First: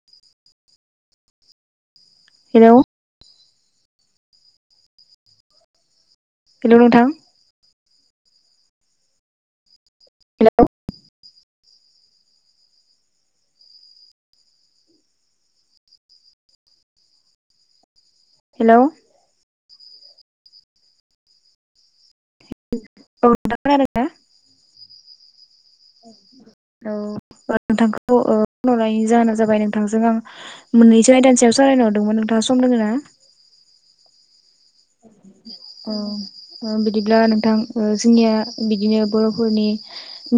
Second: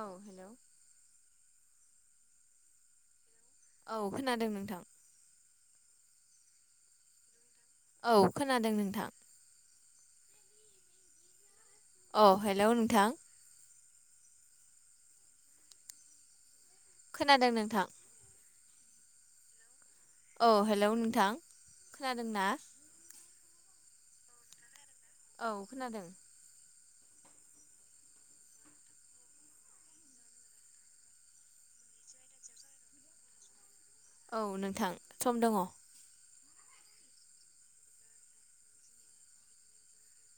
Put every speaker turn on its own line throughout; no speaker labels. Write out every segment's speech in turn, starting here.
औ hello
hello.
औ खोनादों नोंथां।
हेलौ नोंथां।
औ खोनादों नोंथां।
हेलौ।
औ हेलौ नोंथां। खोनादों नोंथां।
हेलौ।
औ हेलौ नोंथां खोनादों ना?
औ नोंथां खोनादोंना?
औ खोनादों।
औ नोंथांखौ ओ फनहरनायनि जाहोना जाबाय नोंथांजों आं मोननैसो आयदाननि सायाव साव- रायज्लायनो हरदोंमोन नोंथाङा सम दङ ना?
[inaudible] नोंथां सम दङ
औ। बिदिब्ला नोंथां जोंनिया बिदिनो बर'फोरनि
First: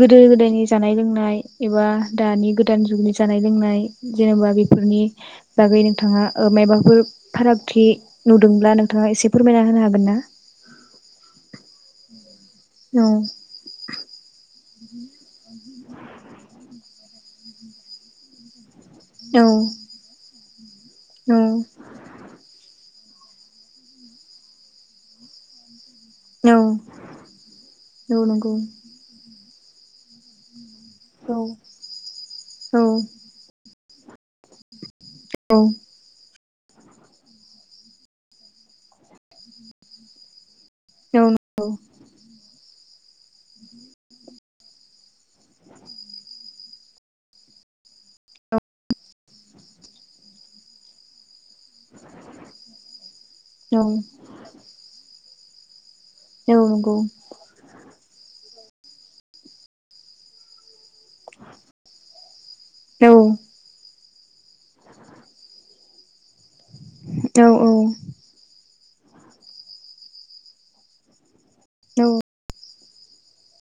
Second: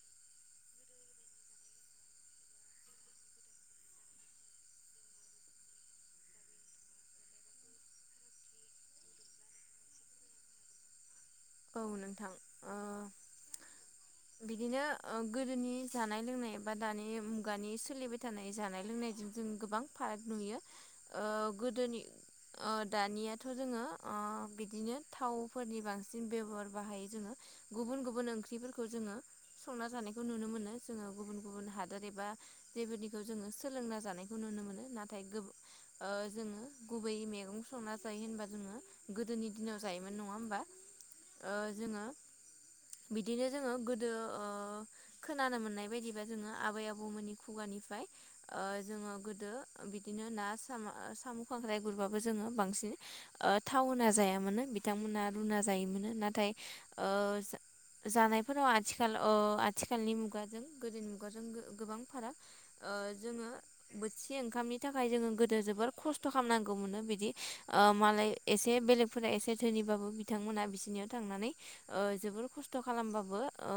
गोदो गोदायनि जानाय। लोंनाय एबा दानि गोदान जुगनि जानाय लोंनाय जेनेबा बेफोरनि बागै नों। नोंथाङा मायबाफोर फारागथि नुदोंब्ला नोंथाङा एसे। फोरमायना होनो हागोन ना?
औ नोंथां। ओ
औ।
बिदिनो ओ गोदोनि जानाय लोंनाय बा दानि मुगानि सोलिबाय थानाय जानाय। लोंनायजों
औ
जों गोबां फाराग नुयो ओ
औ
गोदोनि ओ। दानियाथ' जोङो ओ बिदिनो थावफोरनि बांसि। न
औ
बेब'हार बाहायै जोङो गुबुन
औ
गुबुन
नंगौ
ओंख्रिफोरखौ जोङो संना जानायखौ नुनो मोनो। जोङो
औ
गुबुन गुबुन हादोर एबा
औ
बेबायदिखौ जोङो सोलोंना जानायखौ नुनो मोनो नाथाय गो।
औ
ओ जोङो। गुबै मैगं संना जायो होनबा जोङो गोदोनि दिनाव जायोमोन नङा होमबा?
औ
ओ
नंगौ।
जोङो बिदिनो जोङो गोदो ओ खोनानो मोननाय बायदिबा ओ जोङो आबै आबौमोननि खुगानि। ओमफ्राय ओ जोङो गोदो बिदिनो ना सा साम' खांख्राइ गुरबाबो ओ जोङो बांसिन। ओ
औ
थावहोना जायामानो बिथांमोना रुना जायोमोन। नाथाय
नंगौ
ओ जानायफोराव आथिखाल अ आथिखालनि मुगाजों। गोदो मुगाजों गोबां फाराग
औ
ओ जोङो। बोथिसे ओंखामनि थाखाय जोङो गोदो जोबोर खस्थ' खालामनांगौमोननो बिदि
औ औ
ओ मालाय एसे। एसे बेलेगफोरा एसे धोनिबाबो बिथांमोनहा बिसिरनियाव थांनानै जोबोर खस्थ'। खस्थ' खालामबाबो ओ।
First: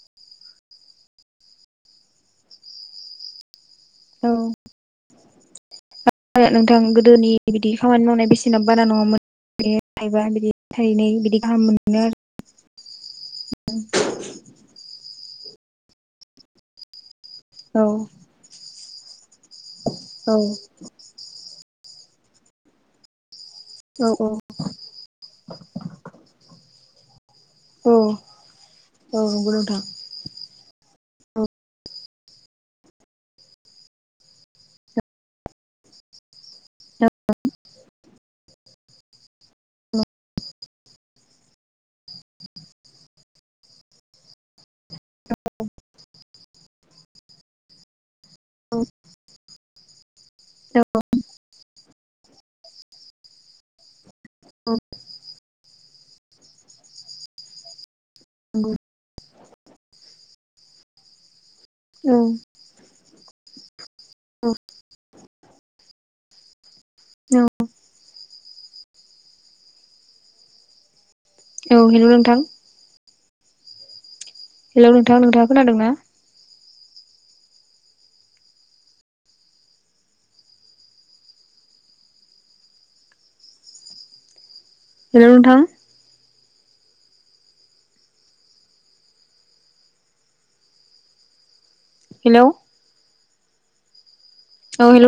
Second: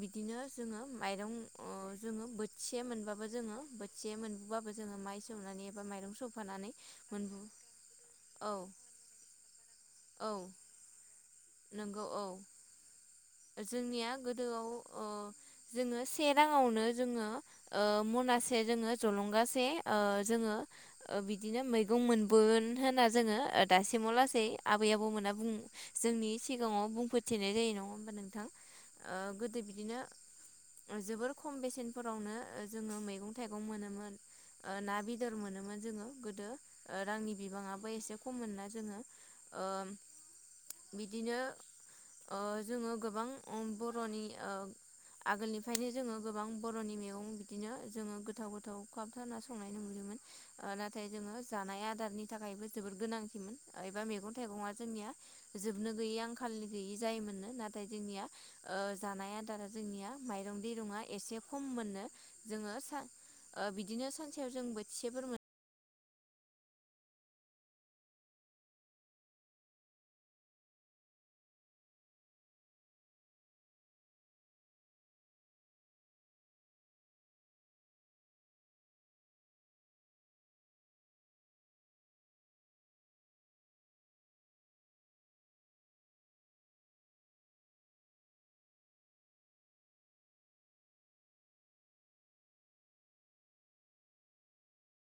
बिदिनो जोङो माइरं ओ जोङो ओ बोथिसे मोनबाबो जोङो। एसे
औ
मोनबोबाबो जोङो माइ सौनानै एबा माइरं सौफानानै
नोंथां गोदोनि
मोनबो औ।
बे थायबा
औ
बिदि थाइनै बिदि गाहाम
नंगौ
मोनो
औ
आरो।
जोंनिया गोदोआव ओ जोङो से राङावनो जोङो। ओ
आरो
मनासे जोङो जलंगासे
औ
जोङो बिदिनो मै। गं मोनबोगोन होनना जोङो।
औ
दासिमाव लासै आबै आबौमोना बुं जोंनि सिगाङाव बुंफोरोथेनाय जायो
औ
नङा। नोंथां
औ
ओ
नंगौ
गोदो
नोंथां औ
बिदिनो। जोबोर
औ नंगौ औ
खम बेसेनफोरावनो जोङो मैगं थाइगं मोनोमोन। ना बेदर मोनोमोन जोङो गोदो रांनि बिबाङाबो एसे खममोन ना। ओ बिदिनो ओ जोङो। गोबां ओ बर'नि ओ। आगोलनिफ्रायनो जोङो गोबां बर'नि मेगं बिदिनो जोङो गोथाव गोथाव खाबथा ना संनाय नुयोमोन। ओ नाथाय जोङो जानाय आदारनि थाखायबो जोबोद गोनांथिमोन एबा मेगन- थाइगंआ जोंनिया जोबनो गैयै आंखालनि गैयै जायोमोननो नाथा- जोंनिया जानाय आदारा जोंनिया माइरं दै रङा एसे - खम मोननो।
औ
जोङो साबिदिनो सा नसेयाव जों बोथिसे फोर मोनो।
औ। औ हेल' नोंथां। हेलौ नोंथाङा नोंथाङा खोनादोंना? हेल' नोंथां। हेलौ। औ हेल'।